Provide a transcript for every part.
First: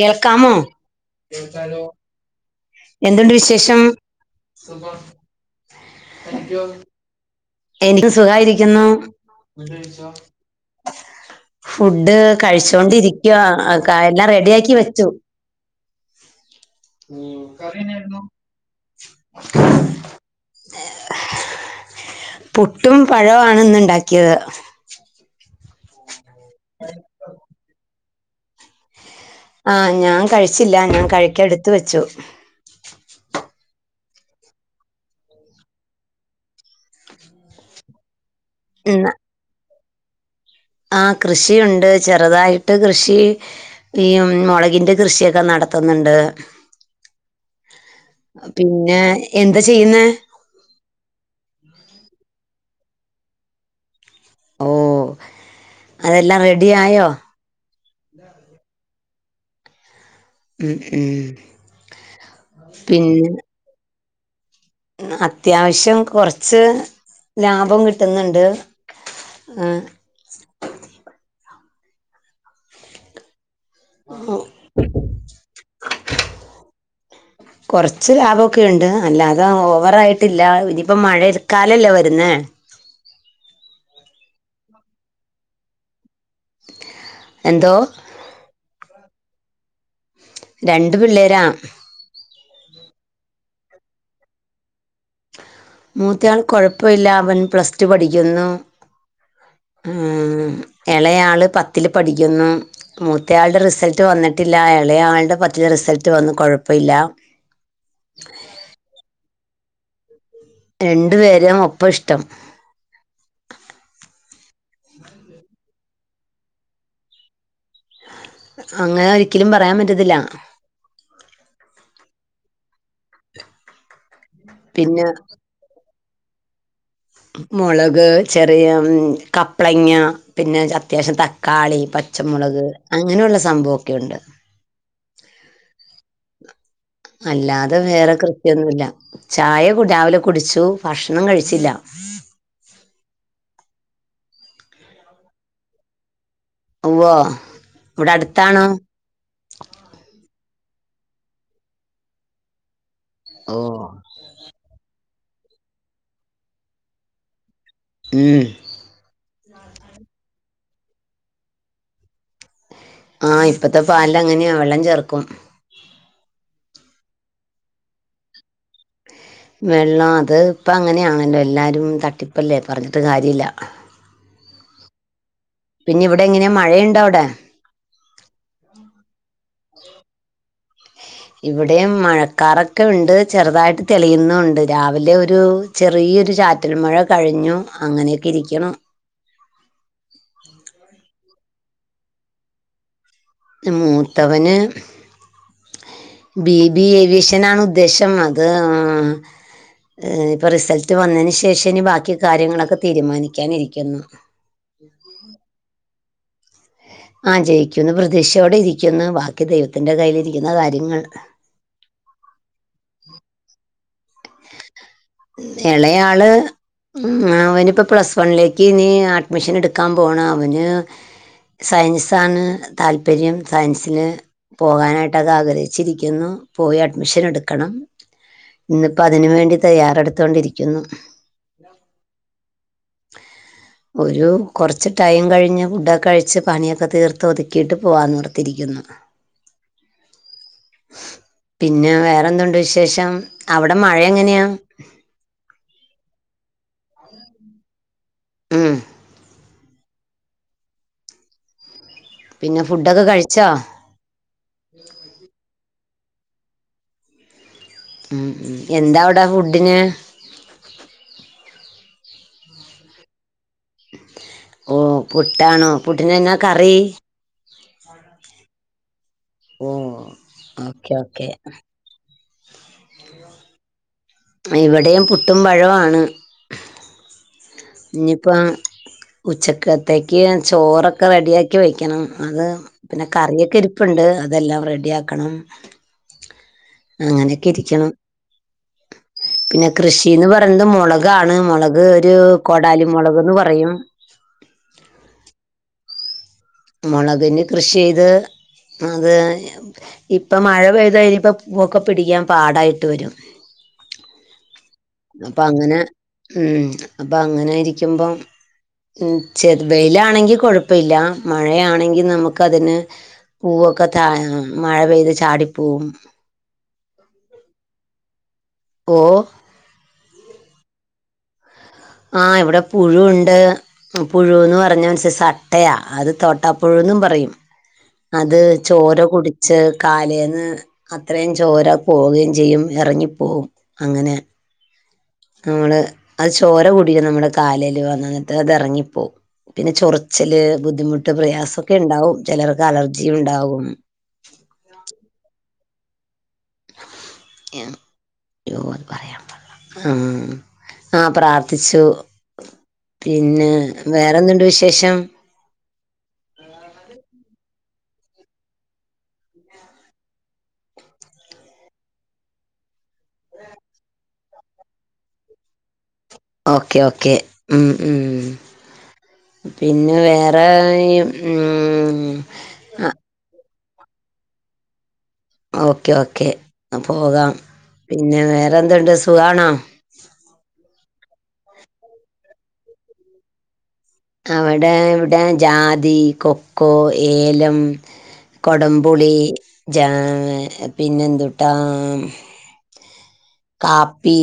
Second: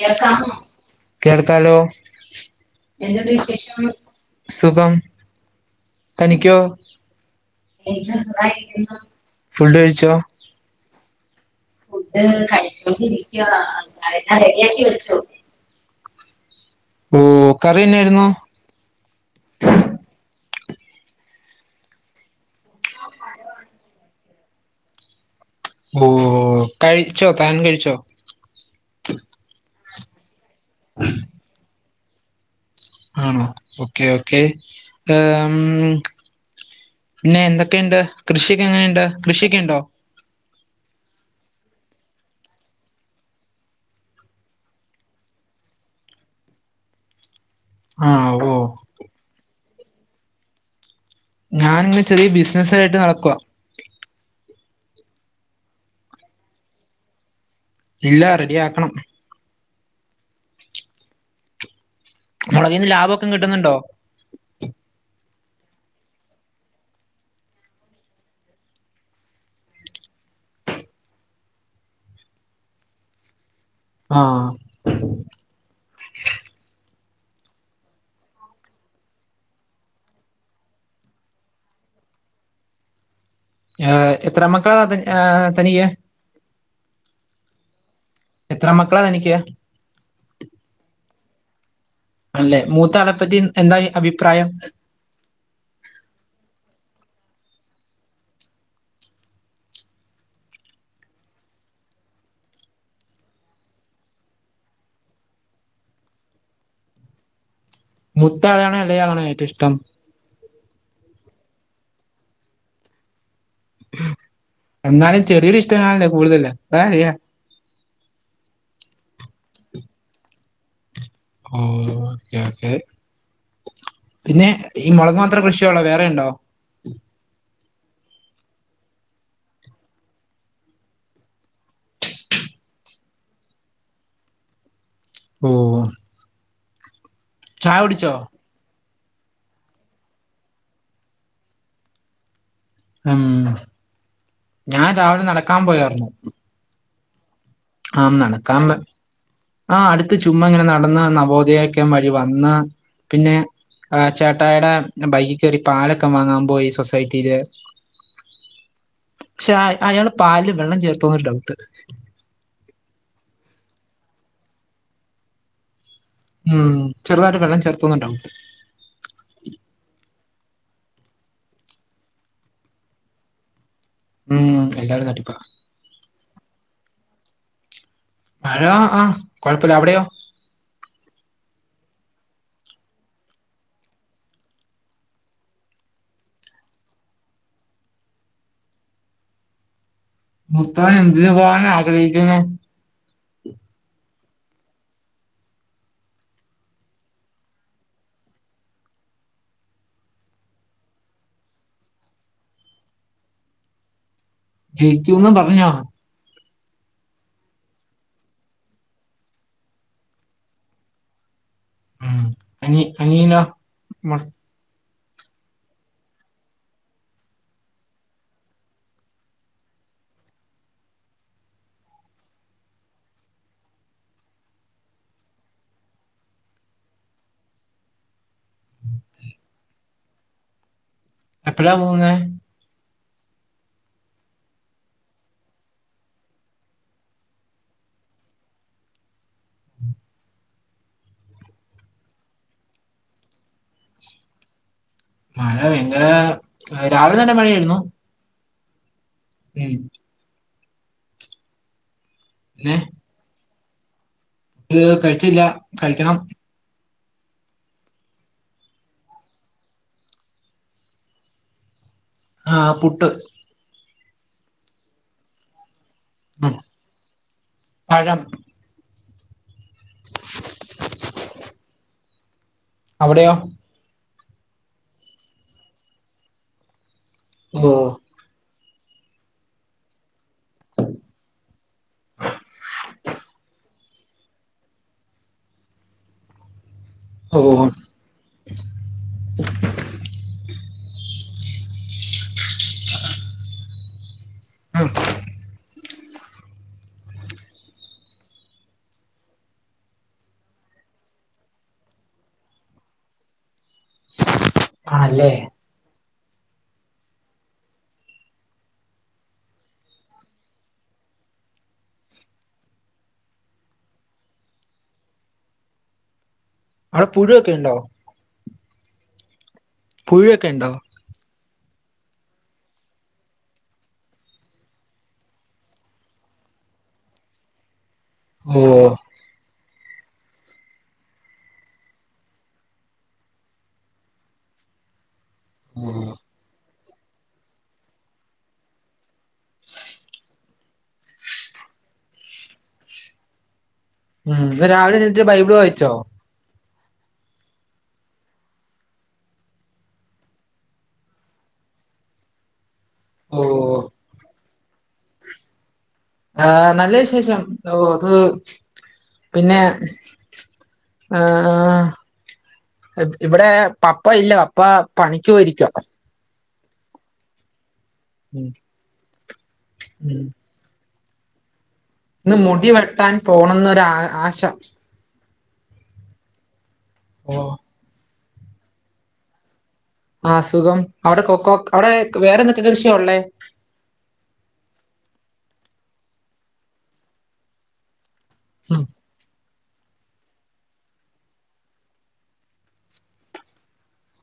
കേൾക്കാമോ കേൾക്കാലോ എന്തുണ്ട് വിശേഷം സുഖം തനിക്കോ എനിക്ക് എനിക്കും സുഖായിരിക്കുന്നു സുഖമായിരിക്കുന്നു ഫുഡ് കഴിച്ചോ ഫുഡ് കഴിച്ചോണ്ടിരിക്കവാ എല്ലാം റെഡിയാക്കി വെച്ചു ഉം കറി എന്നായിരുന്നു പുട്ടും പഴവും ആണ് ഇന്ന് ഉണ്ടാക്കിയത് ഓ കഴിച്ചോ താൻ കഴിച്ചോ ആഹ് ഞാൻ കഴിച്ചില്ല ഞാൻ കഴിക്കൻഎടുത്തു വെച്ചു ആണോ ഓക്കെ ഓക്കേ പിന്നെ എന്തൊക്കെയുണ്ട് കൃഷിയൊക്കെ ഉം, എങ്ങനെയുണ്ട് കൃഷിയൊക്കെ ഉണ്ടോ ആ കൃഷിയുണ്ട് ചെറുതായിട്ട് കൃഷി ഈ മുളകിൻന്റെ കൃഷിയൊക്കെ നടത്തുന്നുണ്ട് ആഹ് ഓ പിന്നെ എന്താ ചെയ്യുന്നേ ഞാനിങ്ങനെ ചെറിയ ബിസിനസ ആയിട്ട് നടക്ക ഓ അതെല്ലാം റെഡി ആയോ ഇല്ല റെഡി ആക്കണം ഉം ഉം മുളകിന്ന് ലാഭമൊക്കെ പിന്നെ കിട്ടുന്നുണ്ടോ അത്യാവശ്യം കുറച്ച് ലാഭം കിട്ടുന്നുണ്ട് ആഹ് ആഹ് കൊർച്ച് ലാഭൊക്കെയുണ്ട്. അല്ലാതെ ഓവറായിട്ടില്ല. ഇനിയിപ്പോ മഴ ൽ കാലല്ലേ വരുന്നേ ഏ എത്ര മക്കളാ ത ഏഹ് തനിക്ക് എന്തോ എത്ര മക്കളാ തനിക്ക് രണ്ട് പിള്ളേരാ അല്ലെ മൂത്താളെപ്പറ്റി എന്താ അഭിപ്രായം മൂത്തയാൾ കൊഴപ്പവില്ല അവൻ പ്ലസ് ടു പഠിക്കുന്നു ഉം എളേയാള് പത്തില് പഠിക്കുന്നു മൂത്തയാളുടെ റിസൾട്ട് വന്നിട്ടില്ല എളേയാളുടെ പത്തിലറിസൾട്ട് വന്നു കൊഴപ്പഇല്ല മുത്താളെയാണൊ എളയാളാണൊ ഏറ്റു ഇഷ്ടം രണ്ടു പേരേം ഒപ്പം ഇഷ്ടം എന്നാലും ചെറിയൊരു ഇഷ്ടം കാണില്ലേ കൂടുതല് അതാരെയ അങ്ങനെ ഒരിക്കലും പറയാൻ പറ്റത്തില്ല ഓ ഓ ഓക്കെ ഓക്കെ പിന്നെ ഈ പിന്നെ മൊളക്ക് മാത്രം കൃ ഷി ഒള്ളോ വേറെ ഇണ്ടോ മൊളക് ചെറിയ കപ്ളങ്ങ പിന്നെ അത്യാവശ്യം ത ക്കാളി പച്ചമുളക് അങ്ങനെയുള്ള സംഭവൊക്കെ ഉണ്ട് ഉം അല്ലാതെ വേറെ കൃ ഷി ഒന്നുല്ല, ചായ രാവിലെ കുടിച്ചു ഭക്ഷണം കഴിച്ചില്ല. ഉം ഞാൻ രാവിലെ നടക്കാൻ പോയാർന്നു ഉവ്വോ ആഹ് നടക്കാം ന്ന് ആഹ് അടുത്ത്‌ ചുമ്മാ ഇങ്ങനെ നടന്ന് നവോദയക്യാം വഴി വന്ന് പിന്നെ ഓ ചേട്ടായടെ ബൈക്കി കേറി പാലൊക്കെ വാങ്ങാൻ പോയി സൊസൈറ്റീല് ഉം. പക്ഷെ അയാള് പാൽല് വെള്ളം ചേർത്തോന്നൊരു ഡൗട്ട് ആ ഇപ്പത്തെ പാൽലങ്ങനെയാ വെള്ളം ചേർക്കും ഉം ചെറുതായിട്ട് വെള്ളം ചേർത്തോന്നൊരു ഡൗട്ട് വെള്ളം അത് ഇപ്പങ്ങനെയാണല്ലോ എല്ലാരും തട്ടിപ്പല്ലേ പറഞ്ഞിട്ട് കാര്യഇല്ല ഉം എല്ലാവരും തട്ടിപ്പ പിന്നിവിടെ എങ്ങനെയാ മഴയുണ്ടോ അവിടെ മഴ ആഹ് കൊഴപ്പല്ല അവിടെയോ ഇവിടെയും മഴക്കാറൊക്കെ ഉണ്ട് ചെറുതായിട്ട് തെളിയുന്നു ഉണ്ട് രാവിലെ ഒരു ചെറിയൊരു ചാറ്റൽ മഴ കഴിഞ്ഞു. അങ്ങനെയൊക്കെ ഇരിക്കണം മൂത്തവൻ എന്തിന് പോവാന ആഗ്രഹിക്കുന്നെ മൂത്തവന് ബി ബി ഏവിയേഷനാണ് ഉദ്ദേശം അത് ഉം ഈഹ് ഇപ്പ റിസൾട്ട് വന്നതിന് ശേഷ ഇനി ബാക്കി കാര്യങ്ങളൊക്കെ തീരുമാനിക്കാനിരിക്കുന്നു ജയിക്കൂന്ന് പറഞ്ഞോ ആ ജയിക്കുന്നു പ്രതീക്ഷയോടെ ഇരിക്കുന്നു ബാക്കി ദൈവത്തിൻറെ കയ്യിലിരിക്കുന്ന കാര്യങ്ങൾ ഉം അനി അനിയനോ മ്മടെ എളേയാള് ഉം അവനിപ്പൊ പ്ലസ് വണ്ണിലേക്ക്നി അഡ്മിഷൻ എടുക്കാൻ പോണം അവന് സയൻസാണ് താല്പര്യം സയൻസില് പോകാനായിട്ടത് ആഗ്രഹിച്ചിരിക്കുന്നു. പോയി അഡ്മിഷൻ എടുക്കണം ഇന്ന് ഇപ്പ അതിന് വേണ്ടി തയ്യാറെടുത്തോണ്ടിരിക്കുന്നു. എപ്പഴാ പോകുന്നേ? [inaudible] ഒരു കുറച്ച് ടൈം കഴിഞ്ഞ് ഫുഡൊക്കെ കഴിച്ചു പണിയൊക്കെ തീർത്ത് ഒതുക്കിയിട്ട് പോവാന്ന് ഓർത്തിരിക്കുന്നു. പിന്നെ വേറെന്തണ്ട് വിശേഷം അവിടെ? അവിടെ മഴ എങ്ങനെയാ? മഴ ഭയങ്കര രാവിലെ തന്നെ മഴയായിരുന്നു. ഉം. ഉം. പിന്നെ ഫുഡൊക്കെ കഴിച്ചോ? ഇഹ്, കഴിച്ചില്ല കഴിക്കണം. ഉം. എന്താവിടെ ഫുഡിന്? ആ, പുട്ട്. ഓ പുട്ടാണോ, പുട്ടിന് എന്നാ ഉം കറി? പഴം. ഓ, ഓക്കേ ഓക്കേ. അവിടെയോ? ഇവിടെയും പുട്ടും പഴമാണ്. ഓ ഇനിയിപ്പോ- ഉച്ചക്കത്തേക്ക് ചോറൊക്കെ റെഡിയാക്കി വയ്ക്കണം അത് പിന്നെ കറിയക്കെ ഇരിപ്പുണ്ട്. അതെല്ലാം റെഡി ആക്കണം. ഓ. പിന്നെ കൃഷിന്ന് പറയുന്നത് മുളകാണ്. മുളക് ഒരു കൊടാലി മുളക് എന്ന് പറയും. ഉം. മുളകന് കൃഷി ചെയ്ത് അത് ഇപ്പോ മഴ പെയ്ത് കഴിഞ്ഞപ്പോ പൂവൊക്കെ പിടിക്കാൻ പാടായിട്ട് വരും. ആണല്ലേ അപ്പോ അങ്ങനെ ഉം. അപ്പോ അങ്ങനൊയിരിക്കുമ്പോ- ചെറ് വെയിലാണെങ്കിൽ കുഴപ്പമില്ല. മഴയാണെങ്കിൽ നമുക്ക് അതിന് പൂവൊക്കെ തയെ മഴ പെയ്ത് ചാടിപ്പോകും. അവിടെ പുഴുവൊക്കെ ഉണ്ടോ? ഓ. പുഴുയൊക്കെ ഉണ്ടോ? ആ, ഇവിടെ പുഴു ഉണ്ട്. പുഴുന്ന് പറഞ്ഞ അനുസരിച്ച് അട്ടയാ അത് തോട്ടാപ്പുഴുന്നും പറയും. അത് ഓ ചോര കുടിച്ച്. കാലേന്ന് അത്രയും ചോര പോവുകയും ചെയ്യും. ഇറങ്ങിപ്പോകും അങ്ങനെ- നമ്മള് ഓ അത് ചോര കൂടിക്കും. നമ്മുടെ കാലിൽ വന്നന്നിട്ട് അത് ഇറങ്ങിപ്പോവും. പിന്നെ ചൊറ് ച്ചില് ബുദ്ധിമുട്ട് പ്രയാസമൊക്കെ ഉണ്ടാവും. ചിലർക്ക് അലർജി ഉണ്ടാവും. ഉം. രാവിലെ എണീറ്റ് ബൈബിൾ വായിച്ചോ? എ [inaudible] ആ പ്രാർത്ഥിച്ചു. ഓ പിന്നെ വേറെ എന്തുണ്ട് വിശേഷം. ആ നല്ല വിശേഷം ഓ അത് പിന്നെ ആ. ഇവിടെ പപ്പ ഇല്ല. പപ്പ പണിക്കു പോയിരിക്കാണ്. ഓക്കേ ഓക്കേ ഉം ഉം ഉംപിന്നെ ഉം വേറെയും ഉം. ഇന്ന് മുടി ആ, വെട്ടാൻ പോണംന്നൊരു ആ ആശാ ഓക്കേ ഓക്കേ ആഹ് പോകാം ഓ പിന്നെ വേറെന്തുണ്ട് സുഖണോ? ആ സുഖം അവിടെ കൊക്കൊ അവിടെ വേറെന്തൊക്കെ കൃഷിയ ഉള്ളേ? അവിടെ ഇവിടെ ജാതി കൊക്കോ ഏലം. ഉം കൊടംപുളി, ജാ പിന്നെന്തുട്ടാ കാപ്പി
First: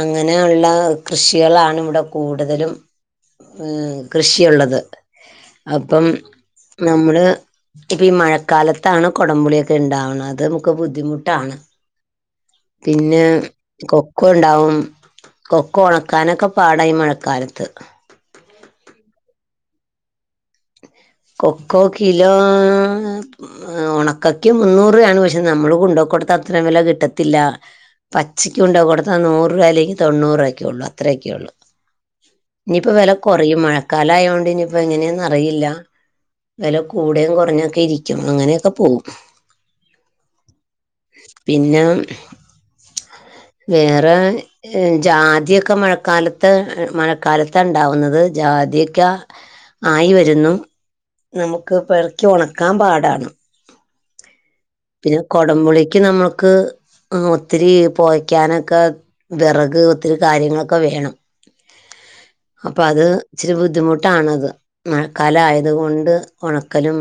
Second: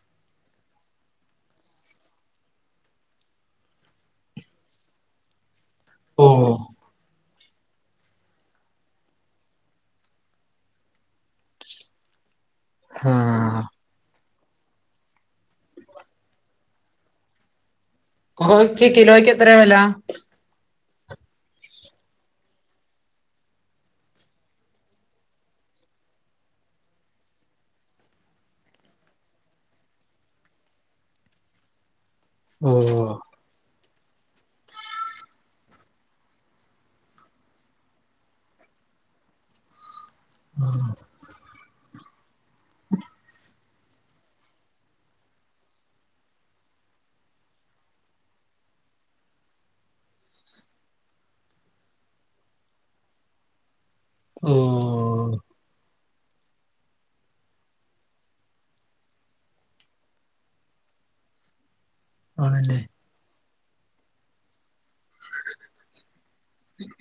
അങ്ങനെ ഒള്ള കൃഷികളണ് ഇവിടെ കൂടുതലും ഏഹ് കൃഷി ഉള്ളത് അപ്പം ഓ നമ്മള് ഇപ്പ ഈ മഴക്കാലത്താണ് കോടംപുളിയൊക്കെ ഇണ്ടാവണ അത് നമുക്ക് ബുദ്ധിമുട്ടാണ് ആ പിന്നെ കൊക്കൊ ഇണ്ടാവും കൊക്കൊ ഒണക്കാനൊക്കെ പാടാ ഈ മഴക്കാലത്ത് കോഹോയ്ക്ക് കിലോയ്ക്ക് എത്രയ വെല കൊക്കോ കിലോ ആഹ് ആഹ് ഒണക്കക്ക് മുന്നൂറ്പയാണ് പക്ഷെ നമ്മള് കൊണ്ടുകൊടുത്ത അത്രയും വില കിട്ടത്തില്ല പച്ചക്ക് കൊണ്ട് കൊടുത്താ നൂറ് രൂപ അല്ലെങ്കി തൊണ്ണൂറ് രൂപ ഒക്കെ ഉള്ളു അത്രയൊക്കെ ഉള്ളു ഓ ഇനിയിപ്പോ വില കുറയും മഴക്കാല ആയൊണ്ട് ഇനിയിപ്പോ എങ്ങനെന്ന് അറിയില്ല വില കൂടെ കുറഞ്ഞൊക്കെ ഇരിക്കും അങ്ങനെഓക്കെ പോകും ആഹ് പിന്നാ ഉം വേറാ ജാതിയൊക്കെ മഴക്കാലത്ത് മഴക്കാലത്ത ഉണ്ടാവുന്നത് ജാതിക്യാ ആയിവരുന്നു നമുക്ക് പെറക്കി ഉണക്കാൻ പാടാണ് ഓ പിന്നെ കൊടംപുളി ക്ക് നമ്മക്ക്‌ ആഹ് ഒത്തിരി പോക്കാനൊക്കെ വിറക് ഒത്തിരി കാര്യങ്ങളൊക്കെ വേണം ആണല്ലേ അപ്പൊ അത് ഇച്ചിരി ബുദ്ധിമുട്ടാണത് മഴക്കാലയ അതുകൊണ്ട് ഒണക്കലും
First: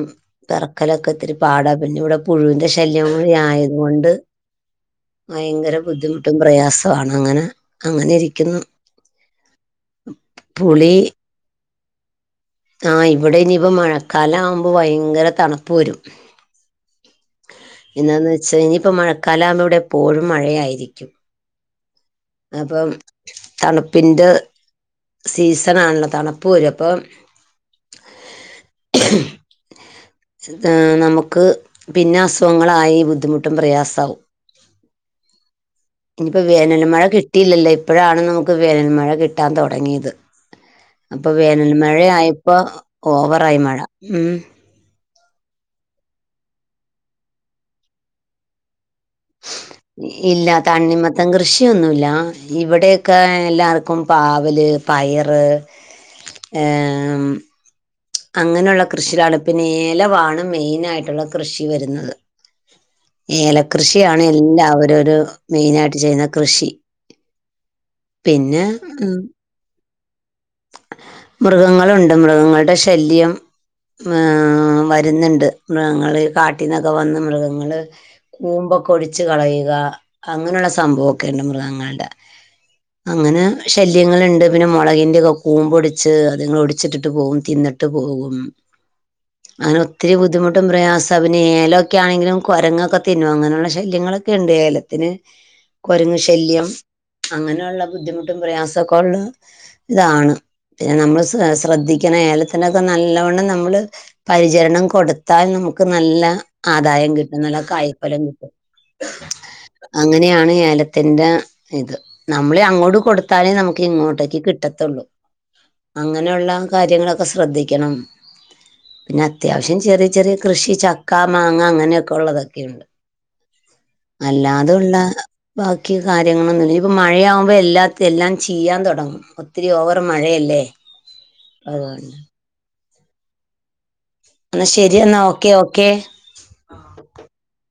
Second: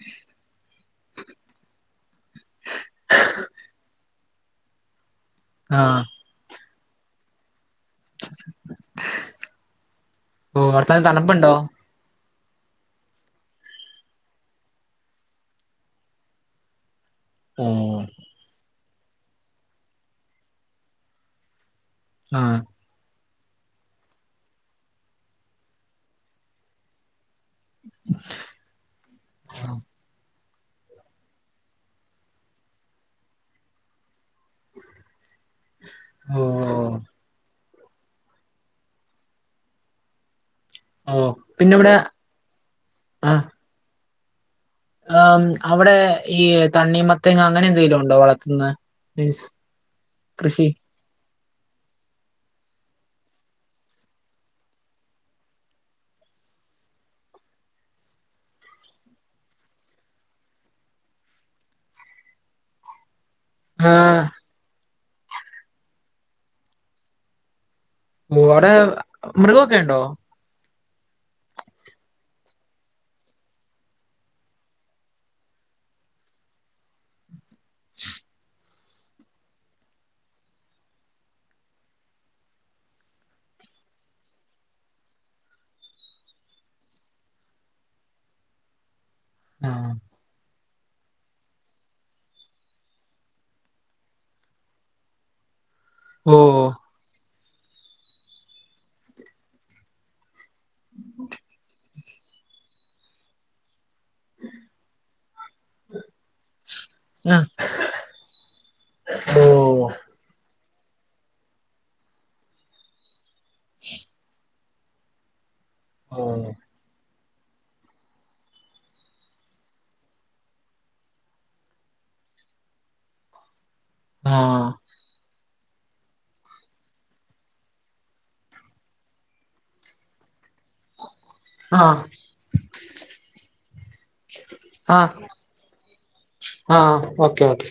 പെറക്കലൊക്കെ ഇത്തിരി പാടാ പിന്നെ ഇവിടെ പുഴുവിന്റെ ശല്യംകുടി ആയതുകൊണ്ട് ഭയങ്കര ആ ബുദ്ധിമുട്ടും പ്രയാസൊ ആണ് അങ്ങനെ അങ്ങന ഇരിക്കുന്നു പുളി ഉപ്പുണ്ടോ ആഹ് ഇവിടെ ഇനിയിപ്പോ മഴക്കാലം ആവുമ്പോ ഭയങ്കര തണുപ്പ് വരും ആഹ് എന്താന്ന് വെച്ചാൽ ഇനിയിപ്പോ മഴക്കാലമ്പോ ഇവിടെ എപ്പോഴും മഴയായിരിക്കും ആഹ് അപ്പം തണുപ്പിന്റെ സീസൺ ആണല്ലോ തണുപ്പ് വരും അപ്പം ഏഹ് നമുക്ക് പിന്നെ അസുഖങ്ങളായി ബുദ്ധിമുട്ടും പ്രയാസവും ഓ ഇനിയിപ്പോ വേനൽ മഴ കിട്ടിയില്ലല്ലോ ഇപ്പോഴാണ് നമുക്ക് വേനൽ മഴ കിട്ടാൻ തുടങ്ങിയത് ഓ അപ്പൊ വേനൽ പിന്നെ ഇവിടെ മഴ ആയപ്പോ ആഹ് ഓവറായി മഴ ഉം ആം അവിടെ ഈ തണ്ണീ മത്തേങ്ങ അങ്ങനെ എന്തെലും ഉണ്ടോ വളർത്ത്ന്നെ മീൻസ് ഇല്ല കൃഷി തണ്ണി മ മത്തം കൃഷി ഒന്നു ഇല്ല ഇവിടെയൊക്കെ എല്ലാർക്കും പാവല്, പയറ് ഏഹ് ഉം അങ്ങനെള്ള കൃഷിയിലാണ് പിന്നെ ഏലവാണ് മെയിനായിട്ടുള്ള കൃഷി വരുന്നത്. ഏല ആഹ് കൃഷിയാണ് എല്ലാവരും ഒരു മെയിനായിട്ട് ചെയ്യുന്ന കൃഷി. പിന്നെ മൂവടെ ഉം, മൃഗൊക്കെണ്ടോ. മൃഗങ്ങളുണ്ട് മൃഗങ്ങളുടെ ശല്യം. ഏഹ് വരുന്നുണ്ട് മൃഗങ്ങള് കാട്ടിന്നൊക്കെ വന്ന് മൃഗങ്ങള് കൂമ്പൊ കൊടിച്ചു കളയുക അങ്ങനെയുള്ള സംഭവൊക്കെണ്ട് മൃഗങ്ങൾടെ. അങ്ങനെ ശല്യങ്ങള്ണ്ട് പിന്നെ മുളകിന്റെ കൂമ്പൊടിച്ച് അതുങ്ങള് ഒടിച്ചിട്ടിട്ട് പോവും തിന്നിട്ട് പോകും. അങ്ങനെ ആഹ് ഒത്തിരി ബുദ്ധിമു ട്ടും പ്രയാസ പിന്നെ ഏലമൊക്കെ ആണെങ്കിലും കുരങ്ങൊക്കെ തിന്നും അങ്ങനെയുള്ള ശല്യങ്ങളൊക്കെ ഉണ്ട് ഏലത്തിന്. കൊരങ്ങ് ഓ ശല്യം അങ്ങനെയുള്ള ബുദ്ധിമുട്ടും പ്രയാസക്കൊള്ള ഇതാണ്. പിന്നെ നമ്മള് ശ്ര ശ്രദ്ധിക്കണ ഏലത്തിന്റെക്കെ നല്ലവണ്ണം നമ്മള്. പരിചരണം കൊടുത്താൽ നമുക്ക് നല്ല ആദായം കിട്ടും ആഹ് നല്ല കായ് ഫലം കിട്ടും. ഓ അങ്ങനെയാണ് ഏലം. തിന്റെ ഇത് നമ്മളി അങ്ങോട്ട് കൊടുത്താലേ നമുക്ക് ഇങ്ങോട്ടേക്ക് കിട്ടത്തുള്ളൂ. ഓ അങ്ങനെയുള്ള കാര്യങ്ങളൊക്കെ ശ്രദ്ധിക്കണം. പിന്നത്യാവശ്യം ചെറിയ ചെറിയ കൃഷി ചക്ക മാങ്ങ അങ്ങനെയൊക്കെ ഉള്ളതൊക്കെയുണ്ട്. ആഹ് അല്ലാതുള്ള. ബാക്കി കാര്യങ്ങളൊന്നുല്ല ഇഞ്ഞ്പ്പ മഴയാവുമ്പൊ എല്ലാ എല്ലാം ചിയ്യാൻ തുടങ്ങും ഒത്തിരി ഓവർ. മഴയല്ലേ ആഹ് അതുകൊണ്ട്. എന്ന ശരിയന്നാ ആഹ് ഓക്കേ ഓക്കെ. ആഹ് ഓക്കെ ഓക്കേ.